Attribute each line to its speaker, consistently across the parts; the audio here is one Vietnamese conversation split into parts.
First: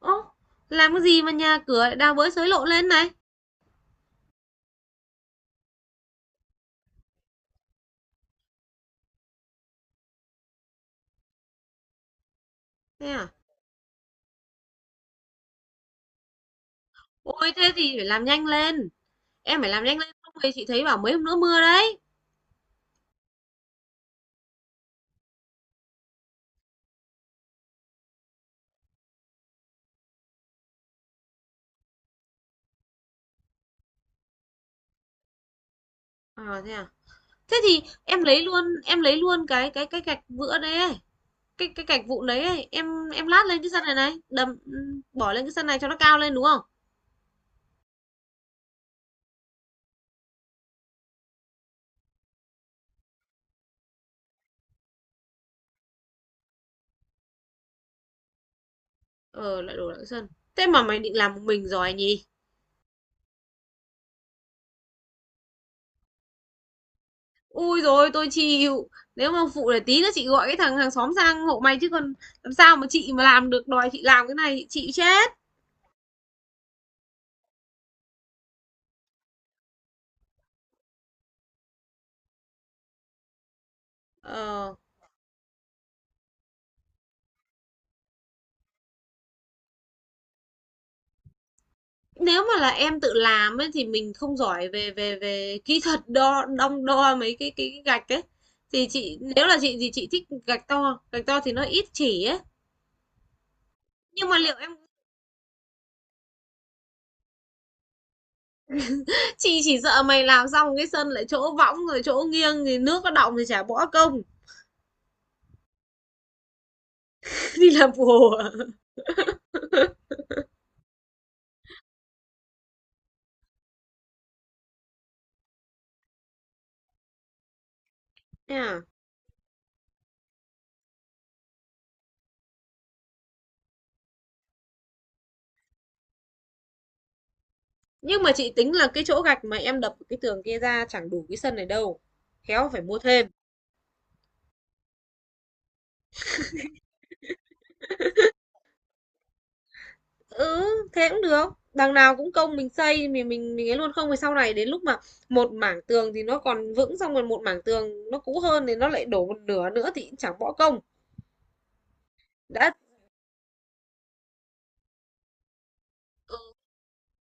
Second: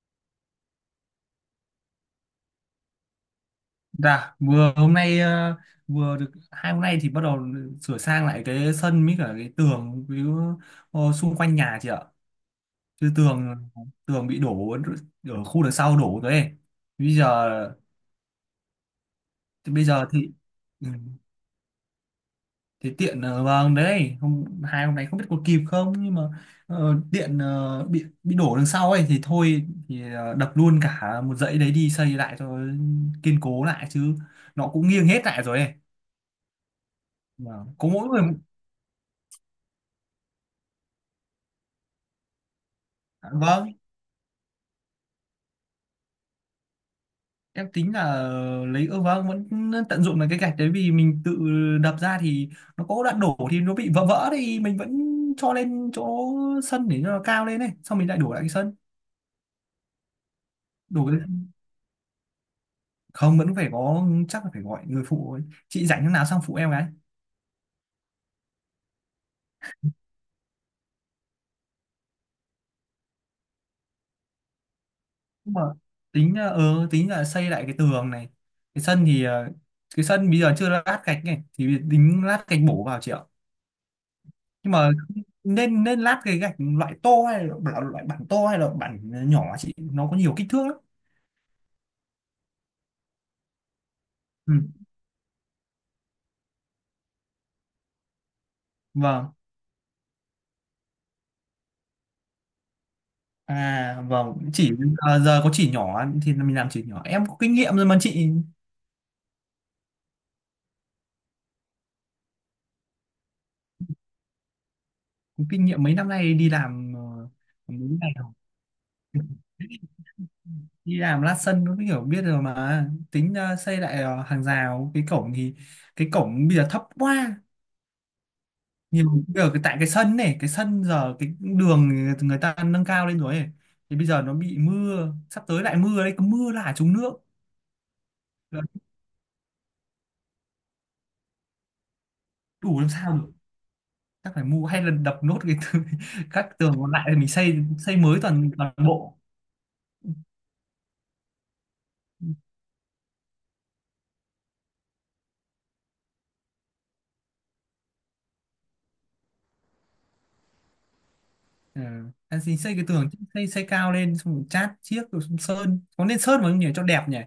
Speaker 1: Ô, làm cái gì mà nhà cửa lại đào bới xới lộ lên này?
Speaker 2: Dạ, vừa hôm nay vừa được hai hôm nay thì bắt đầu sửa sang lại cái sân với cả cái tường với xung quanh nhà chị ạ.
Speaker 1: Thế
Speaker 2: Chứ
Speaker 1: à?
Speaker 2: tường tường bị đổ ở khu đằng sau đổ rồi ấy. Bây giờ
Speaker 1: Ôi, thế thì phải làm nhanh lên. Em phải
Speaker 2: thì
Speaker 1: làm
Speaker 2: bây
Speaker 1: nhanh
Speaker 2: giờ
Speaker 1: lên
Speaker 2: thì
Speaker 1: không thì chị thấy
Speaker 2: ừ,
Speaker 1: bảo mấy hôm nữa mưa đấy.
Speaker 2: thì tiện vâng đấy, hai hôm nay không biết có kịp không, nhưng mà điện bị đổ đằng sau ấy, thì thôi thì đập luôn cả một dãy đấy đi xây lại cho kiên cố lại, chứ nó cũng nghiêng hết lại rồi ấy.
Speaker 1: À? Thế
Speaker 2: Vâng.
Speaker 1: thì
Speaker 2: Có mỗi
Speaker 1: em
Speaker 2: người.
Speaker 1: lấy luôn, em lấy luôn cái gạch vữa đấy ấy. Cái gạch vụn đấy ấy. Em
Speaker 2: À,
Speaker 1: lát lên cái
Speaker 2: vâng,
Speaker 1: sân này này, đầm bỏ lên cái sân này cho nó cao lên đúng không?
Speaker 2: em tính là lấy, ơ vâng, vẫn tận dụng được cái gạch đấy, vì mình tự đập ra thì nó có đoạn đổ thì nó bị vỡ vỡ thì mình vẫn cho lên chỗ sân để cho nó cao lên này, xong mình lại đổ lại cái sân.
Speaker 1: Ờ, lại đổ lại cái sân. Thế mà mày
Speaker 2: đổ
Speaker 1: định
Speaker 2: cái...
Speaker 1: làm một mình rồi nhỉ?
Speaker 2: Không, vẫn phải có, chắc là phải gọi người phụ ấy. Chị rảnh lúc nào sang phụ em cái,
Speaker 1: Ui rồi tôi chịu. Nếu mà phụ để tí nữa chị gọi cái thằng hàng xóm sang hộ mày chứ còn làm sao mà chị mà làm được đòi chị làm cái này chị chịu chết.
Speaker 2: nhưng mà tính là xây lại cái tường này. Cái sân thì cái sân bây giờ chưa lát gạch này thì tính lát gạch bổ vào, chị ạ, nhưng
Speaker 1: Ờ,
Speaker 2: mà nên nên lát cái gạch loại tô hay là loại, loại bản tô hay là bản nhỏ, chị nó có nhiều kích thước lắm.
Speaker 1: nếu mà là em tự làm ấy thì mình không
Speaker 2: Ừ.
Speaker 1: giỏi về về về kỹ thuật đo đong đo mấy cái gạch ấy thì chị
Speaker 2: Vâng.
Speaker 1: nếu là chị thì chị thích gạch to gạch to thì nó ít chỉ ấy
Speaker 2: À
Speaker 1: nhưng
Speaker 2: vâng,
Speaker 1: mà liệu em
Speaker 2: chỉ. À, giờ có chỉ nhỏ thì mình làm chỉ nhỏ, em có kinh nghiệm rồi mà chị,
Speaker 1: chị chỉ sợ mày làm xong cái sân lại chỗ võng rồi chỗ nghiêng thì nước nó đọng thì chả bỏ công.
Speaker 2: có kinh nghiệm mấy năm nay đi làm,
Speaker 1: Đi
Speaker 2: mấy
Speaker 1: làm
Speaker 2: ngày rồi,
Speaker 1: bùa.
Speaker 2: đi làm lát sân nó hiểu biết rồi mà. Tính xây lại hàng rào, cái cổng thì cái cổng bây giờ thấp quá
Speaker 1: Thế à?
Speaker 2: nhiều, ở cái tại cái sân này, cái sân giờ cái đường người ta nâng cao lên rồi ấy. Thì bây giờ nó bị mưa, sắp tới lại mưa đấy, cứ mưa là trúng nước.
Speaker 1: Nhưng mà chị
Speaker 2: Là
Speaker 1: tính là cái chỗ gạch mà em đập cái tường kia ra chẳng đủ cái sân này đâu, khéo
Speaker 2: đủ
Speaker 1: phải
Speaker 2: làm
Speaker 1: mua
Speaker 2: sao
Speaker 1: thêm.
Speaker 2: được, chắc phải mua hay là đập nốt cái tường- các tường còn lại thì mình xây, xây mới toàn toàn bộ.
Speaker 1: Ừ, thế cũng được. Đằng nào cũng công mình xây mình ấy luôn không thì sau này đến lúc mà một mảng tường thì nó còn vững xong rồi một mảng tường nó cũ hơn thì nó lại đổ một nửa nữa thì cũng chẳng bỏ công.
Speaker 2: Ừ. Anh xin
Speaker 1: Đã.
Speaker 2: xây cái tường, xây xây cao lên, xong rồi chát chiếc rồi, xong sơn, có nên
Speaker 1: Ừ,
Speaker 2: sơn vào không nhỉ, cho đẹp nhỉ.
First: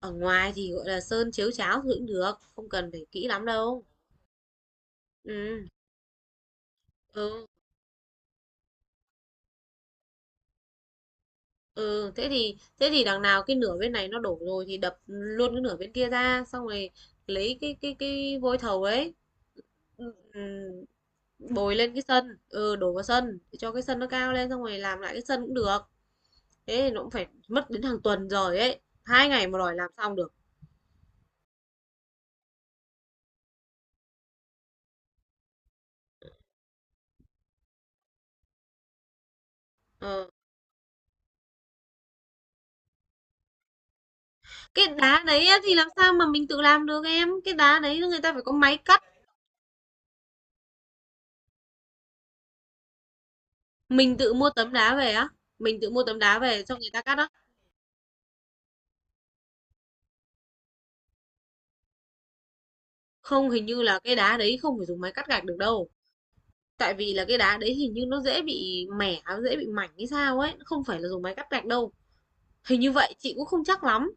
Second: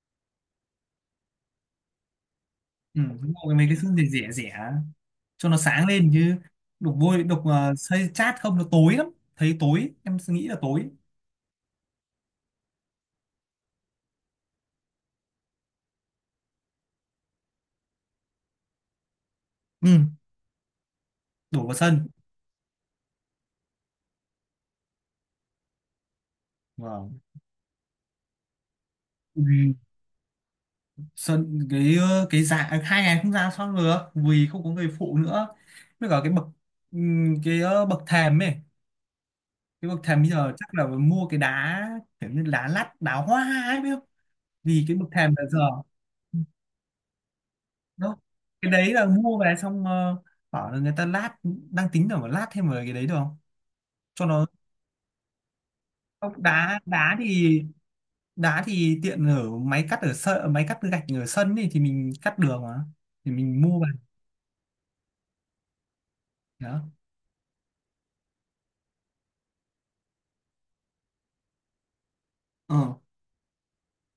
Speaker 1: ở ngoài thì gọi là sơn chiếu cháo thì cũng được không cần
Speaker 2: Ừ,
Speaker 1: phải kỹ
Speaker 2: đúng
Speaker 1: lắm
Speaker 2: rồi, mấy cái
Speaker 1: đâu.
Speaker 2: sơn rẻ rẻ rẻ cho nó
Speaker 1: Ừ.
Speaker 2: sáng lên chứ, đục vôi đục
Speaker 1: Ừ,
Speaker 2: xây chát không nó tối lắm, thấy tối, em nghĩ là tối.
Speaker 1: ừ thế thì đằng nào cái nửa bên này nó đổ rồi thì đập luôn cái nửa bên kia ra xong rồi lấy cái cái vôi thầu ấy.
Speaker 2: Ừ.
Speaker 1: Ừ,
Speaker 2: Đổ vào
Speaker 1: bồi lên cái
Speaker 2: sân.
Speaker 1: sân, ừ, đổ vào sân để cho cái sân nó cao lên xong rồi làm lại cái sân cũng được. Thế thì nó cũng
Speaker 2: Vâng.
Speaker 1: phải mất đến hàng tuần rồi ấy, hai
Speaker 2: Ừ.
Speaker 1: ngày mà đòi làm xong được.
Speaker 2: Sơn cái cái giá à, hai ngày không ra xong được vì không có người phụ nữa, với cả cái bậc, cái bậc thềm ấy, cái bậc thềm
Speaker 1: Ờ.
Speaker 2: bây giờ chắc là mua cái đá kiểu như đá lát, đá hoa ấy, biết không, vì
Speaker 1: Cái
Speaker 2: cái bậc
Speaker 1: đá
Speaker 2: thềm là
Speaker 1: đấy á
Speaker 2: giờ
Speaker 1: thì làm sao mà mình tự làm được em, cái đá đấy
Speaker 2: đó.
Speaker 1: người ta phải có
Speaker 2: Cái
Speaker 1: máy
Speaker 2: đấy
Speaker 1: cắt.
Speaker 2: là mua về, xong bảo là người ta lát, đang tính là phải lát thêm vào, cái đấy được không
Speaker 1: Mình
Speaker 2: cho
Speaker 1: tự
Speaker 2: nó.
Speaker 1: mua tấm đá về á? Mình tự mua tấm đá
Speaker 2: Không,
Speaker 1: về cho
Speaker 2: đá,
Speaker 1: người ta
Speaker 2: đá
Speaker 1: cắt á?
Speaker 2: thì, đá thì tiện ở máy cắt ở sân, máy cắt gạch ở sân thì mình cắt đường mà, thì
Speaker 1: Không,
Speaker 2: mình
Speaker 1: hình
Speaker 2: mua
Speaker 1: như
Speaker 2: về
Speaker 1: là cái đá đấy không phải dùng máy cắt gạch được đâu.
Speaker 2: đó.
Speaker 1: Tại vì là cái đá đấy hình như nó dễ bị mẻ dễ bị mảnh hay sao ấy, nó không phải là dùng máy cắt gạch đâu,
Speaker 2: Ờ
Speaker 1: hình như vậy chị cũng không chắc lắm.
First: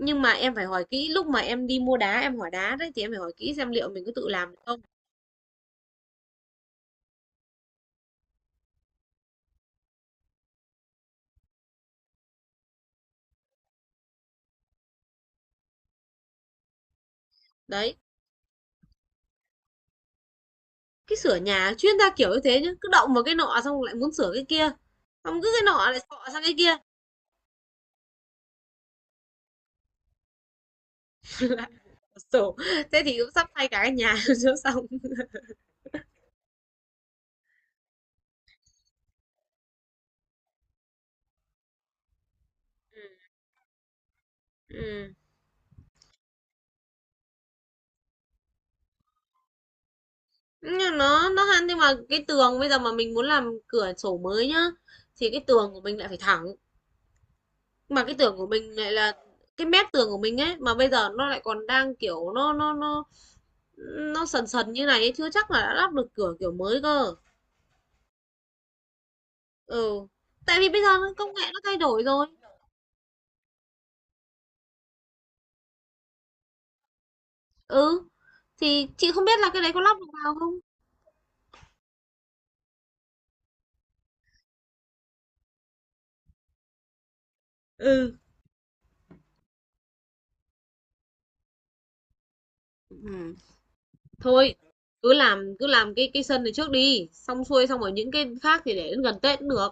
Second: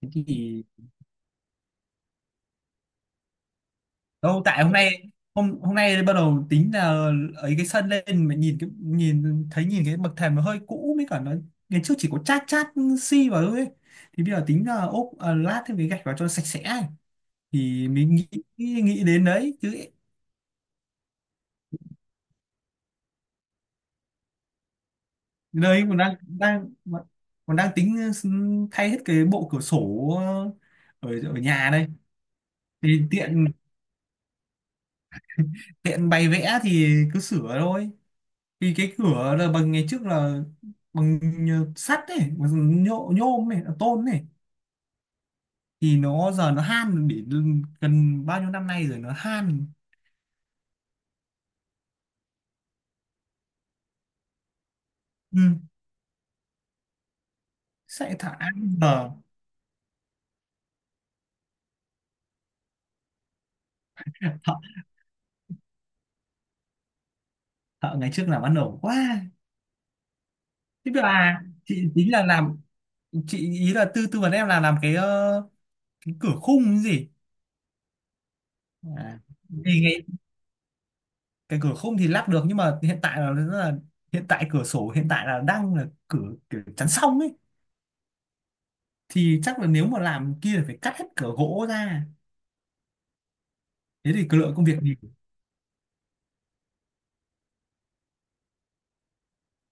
Speaker 2: thế
Speaker 1: mà em phải
Speaker 2: thì
Speaker 1: hỏi kỹ lúc mà em đi mua đá, em hỏi đá đấy thì em phải hỏi kỹ xem liệu mình có tự
Speaker 2: đâu
Speaker 1: làm được
Speaker 2: tại hôm
Speaker 1: không.
Speaker 2: nay, hôm hôm nay bắt đầu tính là ấy cái sân lên mà nhìn cái, nhìn thấy, nhìn cái bậc thềm nó hơi cũ, mới cả nó ngày trước chỉ có chát chát xi vào thôi ấy. Thì bây giờ tính là ốp à, lát thêm cái gạch vào cho sạch sẽ ấy. Thì
Speaker 1: Đấy,
Speaker 2: mình nghĩ, nghĩ đến đấy chứ.
Speaker 1: cái sửa nhà chuyên gia kiểu như thế nhá, cứ động vào cái nọ xong lại muốn sửa cái kia, xong cứ cái
Speaker 2: Đây
Speaker 1: nọ
Speaker 2: còn
Speaker 1: lại
Speaker 2: đang
Speaker 1: sọ sang cái
Speaker 2: đang
Speaker 1: kia.
Speaker 2: còn đang tính thay hết cái bộ cửa sổ ở ở nhà
Speaker 1: Lại
Speaker 2: đây,
Speaker 1: sổ.
Speaker 2: thì
Speaker 1: Thế thì cũng sắp
Speaker 2: tiện
Speaker 1: thay cả cái nhà cho xong.
Speaker 2: tiện bày vẽ thì cứ sửa thôi, vì cái cửa là bằng ngày trước là bằng, nhờ- sắt ấy, bằng nhôm, nhôm này, tôn này,
Speaker 1: Ừ.
Speaker 2: thì nó giờ nó han để gần bao nhiêu năm nay rồi nó han.
Speaker 1: Nhưng nó hăn nhưng mà cái tường bây giờ mà mình muốn làm cửa sổ mới nhá thì
Speaker 2: Ừ.
Speaker 1: cái tường của mình lại phải thẳng, mà cái
Speaker 2: Sẽ
Speaker 1: tường
Speaker 2: thả
Speaker 1: của mình lại
Speaker 2: giờ.
Speaker 1: là cái mép tường của mình ấy mà bây giờ nó lại còn đang kiểu Nó sần
Speaker 2: Thợ,
Speaker 1: sần như này ấy, chưa chắc là đã lắp được cửa kiểu mới cơ.
Speaker 2: thợ ngày trước làm ăn ổn quá.
Speaker 1: Ừ, tại vì bây giờ
Speaker 2: Thế
Speaker 1: công
Speaker 2: là
Speaker 1: nghệ nó thay
Speaker 2: chị
Speaker 1: đổi
Speaker 2: tính là
Speaker 1: rồi.
Speaker 2: làm, chị ý là tư tư vấn em là làm cái cái cửa khung cái gì.
Speaker 1: Ừ, thì chị
Speaker 2: À.
Speaker 1: không biết là cái đấy
Speaker 2: Thì
Speaker 1: có lắp được vào không?
Speaker 2: cái cửa khung thì lắp được, nhưng mà hiện tại là, rất là, hiện tại cửa sổ hiện tại là đang là cửa kiểu chắn song ấy,
Speaker 1: Ừ.
Speaker 2: thì chắc là nếu mà làm kia là phải cắt hết cửa gỗ ra,
Speaker 1: Ừ.
Speaker 2: thế thì cái lượng
Speaker 1: Thôi,
Speaker 2: công việc nhiều.
Speaker 1: cứ làm cái sân này trước đi, xong xuôi xong rồi những cái khác thì để đến gần Tết cũng được.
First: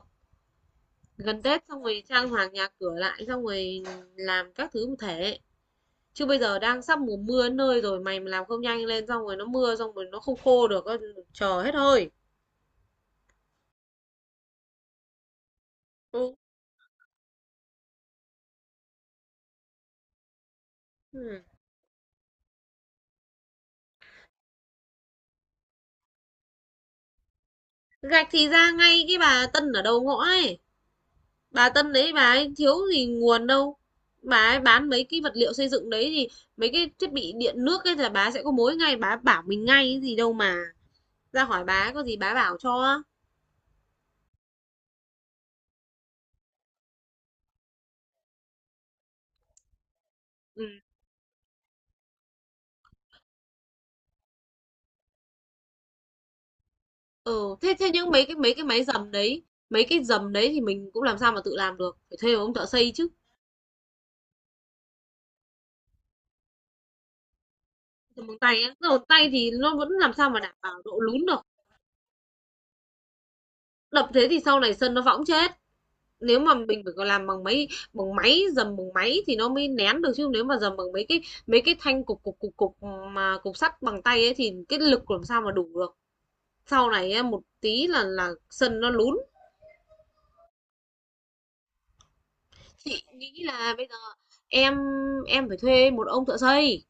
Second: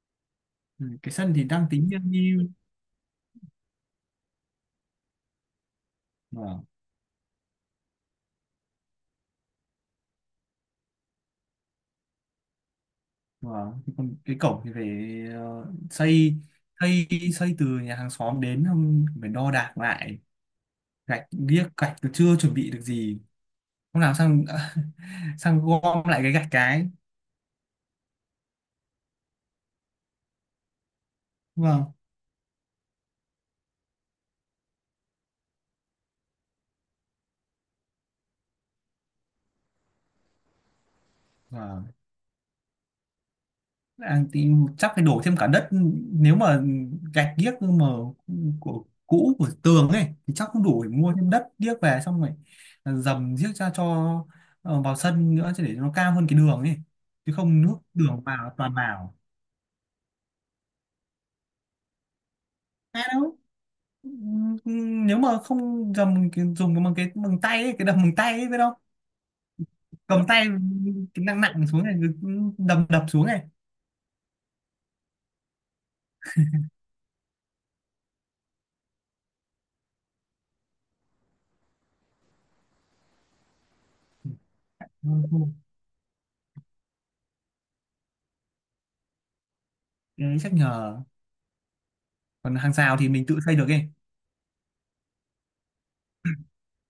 Speaker 2: Ừ, cái sân
Speaker 1: Gần
Speaker 2: thì
Speaker 1: Tết
Speaker 2: đang
Speaker 1: xong
Speaker 2: tính như
Speaker 1: rồi trang
Speaker 2: như-.
Speaker 1: hoàng nhà cửa lại xong rồi làm các thứ một thể. Chứ bây giờ
Speaker 2: Vâng.
Speaker 1: đang sắp mùa mưa đến nơi rồi, mày mà làm không nhanh lên xong rồi nó mưa xong rồi nó không khô được, ơ, chờ hết hơi.
Speaker 2: Vâng. Thì còn cái cổng thì phải ờ,
Speaker 1: Ừ.
Speaker 2: xây, xây xây từ nhà hàng xóm đến, không phải đo đạc lại. Gạch
Speaker 1: Ừ.
Speaker 2: điếc, gạch tôi chưa chuẩn bị được gì. Không làm xong sang gom lại cái gạch cái.
Speaker 1: Gạch thì ra ngay cái bà Tân ở đầu ngõ ấy. Bà Tân
Speaker 2: Vâng.
Speaker 1: đấy bà ấy thiếu gì nguồn đâu. Bà ấy bán mấy cái vật liệu xây dựng đấy thì mấy cái thiết bị điện nước ấy là bà sẽ có mối ngay, bà bảo mình ngay cái gì đâu mà. Ra hỏi bà
Speaker 2: Vâng.
Speaker 1: có gì bà bảo cho.
Speaker 2: À, thì chắc phải đổ thêm cả đất, nếu mà gạch điếc mà của cũ của tường ấy thì chắc
Speaker 1: Ừ.
Speaker 2: không đủ, để mua thêm đất điếc về, xong rồi dầm giếc ra cho vào sân nữa, chứ để nó cao hơn cái đường ấy, chứ
Speaker 1: Ừ,
Speaker 2: không
Speaker 1: thế
Speaker 2: nước
Speaker 1: thế nhưng
Speaker 2: đường
Speaker 1: mấy cái mấy
Speaker 2: vào
Speaker 1: cái
Speaker 2: toàn
Speaker 1: máy dầm
Speaker 2: vào.
Speaker 1: đấy, mấy cái dầm đấy thì mình cũng làm sao mà tự làm được, phải thuê một ông thợ xây
Speaker 2: À
Speaker 1: chứ.
Speaker 2: đâu. Nếu mà không dầm cái- dùng cái bằng tay ấy, cái đầm bằng
Speaker 1: Dầm
Speaker 2: tay
Speaker 1: bằng
Speaker 2: ấy biết
Speaker 1: tay
Speaker 2: không,
Speaker 1: á, dầm bằng tay thì nó vẫn làm
Speaker 2: cầm
Speaker 1: sao mà
Speaker 2: tay,
Speaker 1: đảm bảo độ
Speaker 2: cái
Speaker 1: lún
Speaker 2: nặng
Speaker 1: được.
Speaker 2: nặng xuống này, cứ đầm đập xuống này.
Speaker 1: Đập thế thì sau này sân nó võng chết. Nếu mà mình phải còn làm bằng máy, dầm bằng máy thì nó mới nén được, chứ nếu mà dầm bằng mấy cái thanh cục cục cục cục mà cục sắt bằng tay ấy thì cái
Speaker 2: Ừ,
Speaker 1: lực làm sao mà đủ được. Sau này một tí là sân nó lún.
Speaker 2: cái đấy chắc nhờ. Còn hàng rào
Speaker 1: Chị
Speaker 2: thì mình tự
Speaker 1: nghĩ
Speaker 2: xây được
Speaker 1: là bây
Speaker 2: ấy.
Speaker 1: giờ em em phải thuê một ông thợ xây,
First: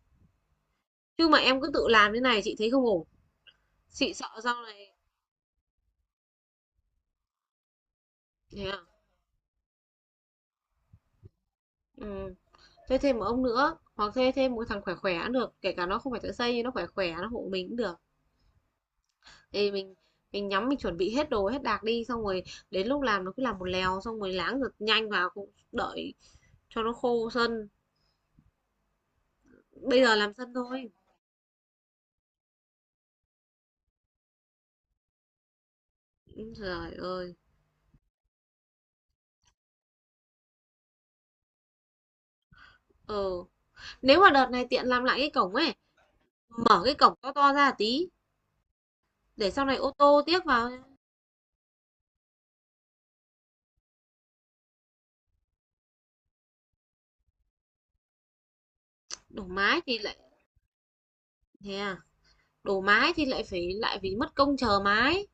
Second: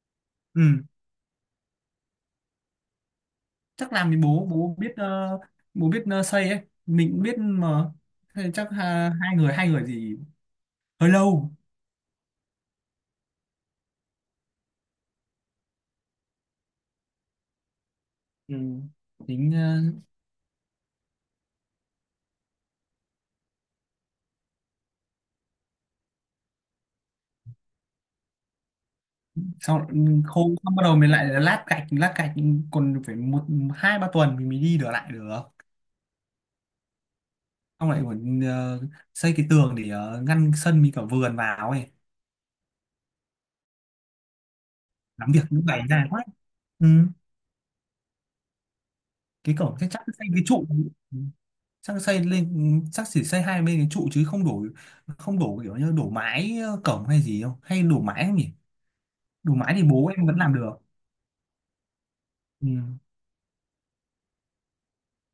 Speaker 2: Ừ,
Speaker 1: chứ mà em cứ tự làm thế này chị thấy không ổn.
Speaker 2: chắc làm
Speaker 1: Chị
Speaker 2: thì
Speaker 1: sợ
Speaker 2: bố
Speaker 1: sau
Speaker 2: bố
Speaker 1: này.
Speaker 2: biết bố biết xây ấy, mình cũng biết mà. Thế
Speaker 1: Thế
Speaker 2: chắc
Speaker 1: à?
Speaker 2: ha, hai người, gì hơi lâu.
Speaker 1: Ừ. Thuê thêm một ông nữa hoặc thuê thêm một thằng khỏe khỏe cũng được, kể cả nó không phải thợ xây nhưng nó khỏe khỏe nó hộ mình cũng được.
Speaker 2: Ừ. Tính
Speaker 1: Thì mình, nhắm mình chuẩn bị hết đồ, hết đạc đi, xong rồi đến lúc làm nó cứ làm một lèo, xong rồi láng giật nhanh vào, cũng đợi cho nó khô sân.
Speaker 2: sau
Speaker 1: Bây giờ làm
Speaker 2: khô
Speaker 1: sân
Speaker 2: xong bắt
Speaker 1: thôi.
Speaker 2: đầu mình lại lát gạch, lát gạch, còn phải một, hai, ba tuần thì mình mới đi được lại được.
Speaker 1: Ừ, Trời ơi.
Speaker 2: Xong lại còn xây cái tường để ngăn sân với cả vườn vào ấy.
Speaker 1: Ừ. Nếu mà đợt này tiện làm lại cái
Speaker 2: Làm việc
Speaker 1: cổng
Speaker 2: những
Speaker 1: ấy,
Speaker 2: ngày dài quá.
Speaker 1: mở
Speaker 2: Ừ.
Speaker 1: cái cổng to to ra tí, để
Speaker 2: Cái
Speaker 1: sau này
Speaker 2: cổng chắc
Speaker 1: ô
Speaker 2: chắn
Speaker 1: tô
Speaker 2: xây cái
Speaker 1: tiếc
Speaker 2: trụ.
Speaker 1: vào.
Speaker 2: Ừ. Chắc xây lên, ừ, chắc chỉ xây hai bên cái trụ chứ không đổ, không đổ kiểu như đổ mái cổng hay gì không, hay đổ mái không nhỉ.
Speaker 1: Đổ
Speaker 2: Đổ mái
Speaker 1: mái
Speaker 2: thì
Speaker 1: thì
Speaker 2: bố
Speaker 1: lại,
Speaker 2: em vẫn làm được.
Speaker 1: thế à,
Speaker 2: Ừ.
Speaker 1: đổ mái thì lại phải mất công chờ mái.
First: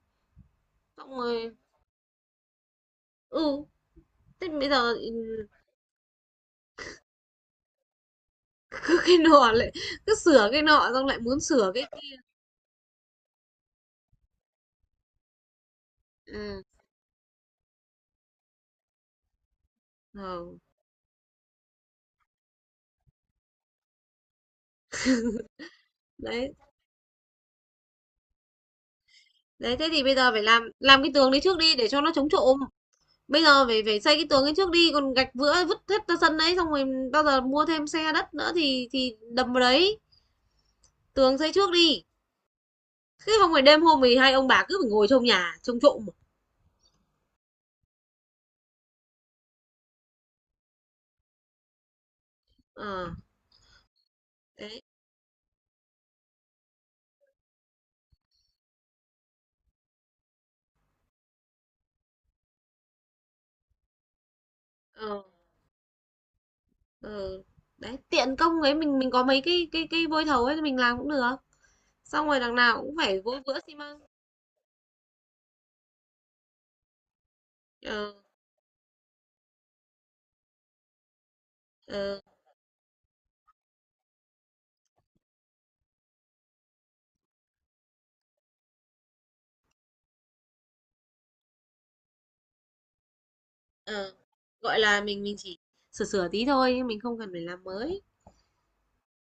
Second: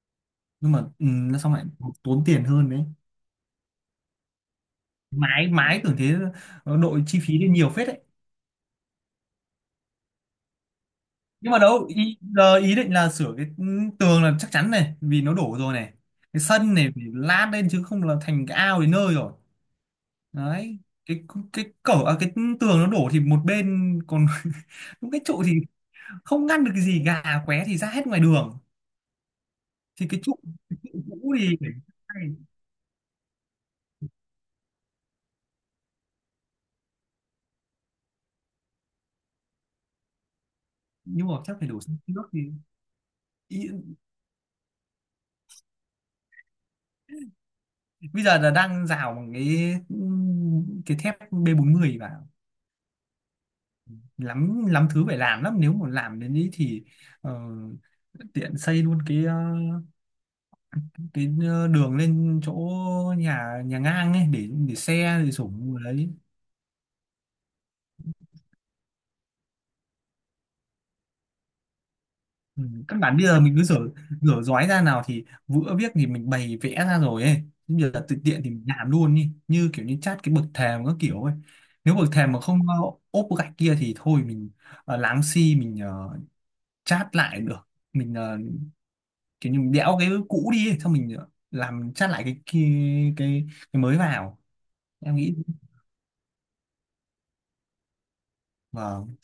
Speaker 2: Nhưng mà ừ,
Speaker 1: Xong
Speaker 2: nó
Speaker 1: rồi,
Speaker 2: xong lại tốn tiền hơn đấy.
Speaker 1: ừ, thế bây giờ, ừ,
Speaker 2: Mái Mái tưởng thế, nó đội chi phí lên nhiều phết đấy.
Speaker 1: cái nọ lại, cứ sửa cái nọ, xong lại muốn
Speaker 2: Nhưng mà
Speaker 1: sửa cái...
Speaker 2: đâu ý, giờ ý định là sửa cái ừ, tường là chắc chắn này vì nó đổ rồi này, cái
Speaker 1: Ừ,
Speaker 2: sân này phải lát lên chứ không là thành cái ao đến nơi rồi.
Speaker 1: ừ.
Speaker 2: Đấy, cái cái cổng à, cái tường nó đổ thì một bên còn đúng cái trụ thì không
Speaker 1: Đấy.
Speaker 2: ngăn được cái gì, gà qué thì ra hết ngoài đường.
Speaker 1: Đấy, thế thì
Speaker 2: Thì
Speaker 1: bây
Speaker 2: cái
Speaker 1: giờ
Speaker 2: trụ,
Speaker 1: phải làm
Speaker 2: cái
Speaker 1: làm
Speaker 2: trụ
Speaker 1: cái tường
Speaker 2: cũ
Speaker 1: đấy
Speaker 2: thì
Speaker 1: trước
Speaker 2: phải
Speaker 1: đi để cho nó chống
Speaker 2: thay.
Speaker 1: trộm. Bây giờ phải phải xây cái tường ấy trước đi, còn gạch vữa vứt hết ra sân đấy xong rồi bao giờ mua thêm xe đất nữa thì đầm vào đấy,
Speaker 2: Nhưng mà
Speaker 1: tường xây
Speaker 2: chắc phải
Speaker 1: trước
Speaker 2: đổ sang
Speaker 1: đi.
Speaker 2: nước thì
Speaker 1: Chứ không phải đêm
Speaker 2: ý,
Speaker 1: hôm thì hai ông bà cứ phải ngồi trong nhà trông trộm.
Speaker 2: bây giờ là đang rào bằng cái thép B40 vào,
Speaker 1: Ờ, à,
Speaker 2: lắm
Speaker 1: đấy.
Speaker 2: lắm thứ phải làm lắm, nếu mà làm đến ý thì ờ, tiện xây luôn cái cái đường lên chỗ nhà nhà ngang ấy để xe,
Speaker 1: Ờ,
Speaker 2: để sủng đấy.
Speaker 1: ờ. Đấy, tiện công ấy mình có mấy cái cái vôi thầu ấy thì mình làm cũng được. Xong rồi đằng
Speaker 2: Ừ,
Speaker 1: nào cũng
Speaker 2: căn bản
Speaker 1: phải
Speaker 2: bây
Speaker 1: vôi
Speaker 2: giờ mình
Speaker 1: vữa
Speaker 2: cứ
Speaker 1: xi
Speaker 2: rửa,
Speaker 1: măng.
Speaker 2: rửa giói ra nào thì vữa viết thì mình bày vẽ ra rồi ấy. Chứ bây giờ
Speaker 1: Ờ,
Speaker 2: tự tiện thì mình làm luôn đi, như kiểu như chát cái bậc thềm các kiểu ấy, nếu bậc
Speaker 1: ờ,
Speaker 2: thềm mà không ốp gạch kia thì thôi mình láng xi, mình chát lại được, mình kiểu như mình đẽo cái cũ đi ấy, xong mình làm chát lại cái cái, cái mới
Speaker 1: ờ.
Speaker 2: vào.
Speaker 1: Gọi là
Speaker 2: Em
Speaker 1: mình
Speaker 2: nghĩ.
Speaker 1: chỉ sửa sửa tí thôi, nhưng mình không cần phải làm mới.
Speaker 2: Vâng,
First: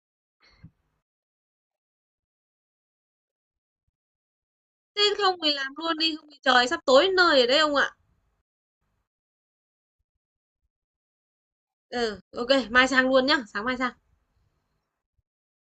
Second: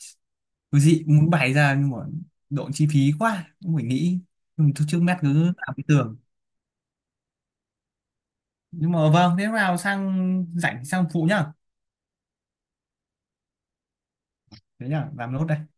Speaker 2: cứ dị muốn bày ra, nhưng mà độ chi phí quá cũng phải nghĩ, nhưng mà thôi trước
Speaker 1: Thế
Speaker 2: mắt
Speaker 1: không
Speaker 2: cứ
Speaker 1: thì làm
Speaker 2: làm cái
Speaker 1: luôn đi,
Speaker 2: tường.
Speaker 1: không thì trời sắp tối nơi ở đấy ông ạ.
Speaker 2: Nhưng mà vâng, thế nào sang rảnh sang phụ nhá.
Speaker 1: Ừ, ô mai sang luôn nhá, sáng mai sang.
Speaker 2: Thế nhá, làm nốt đây.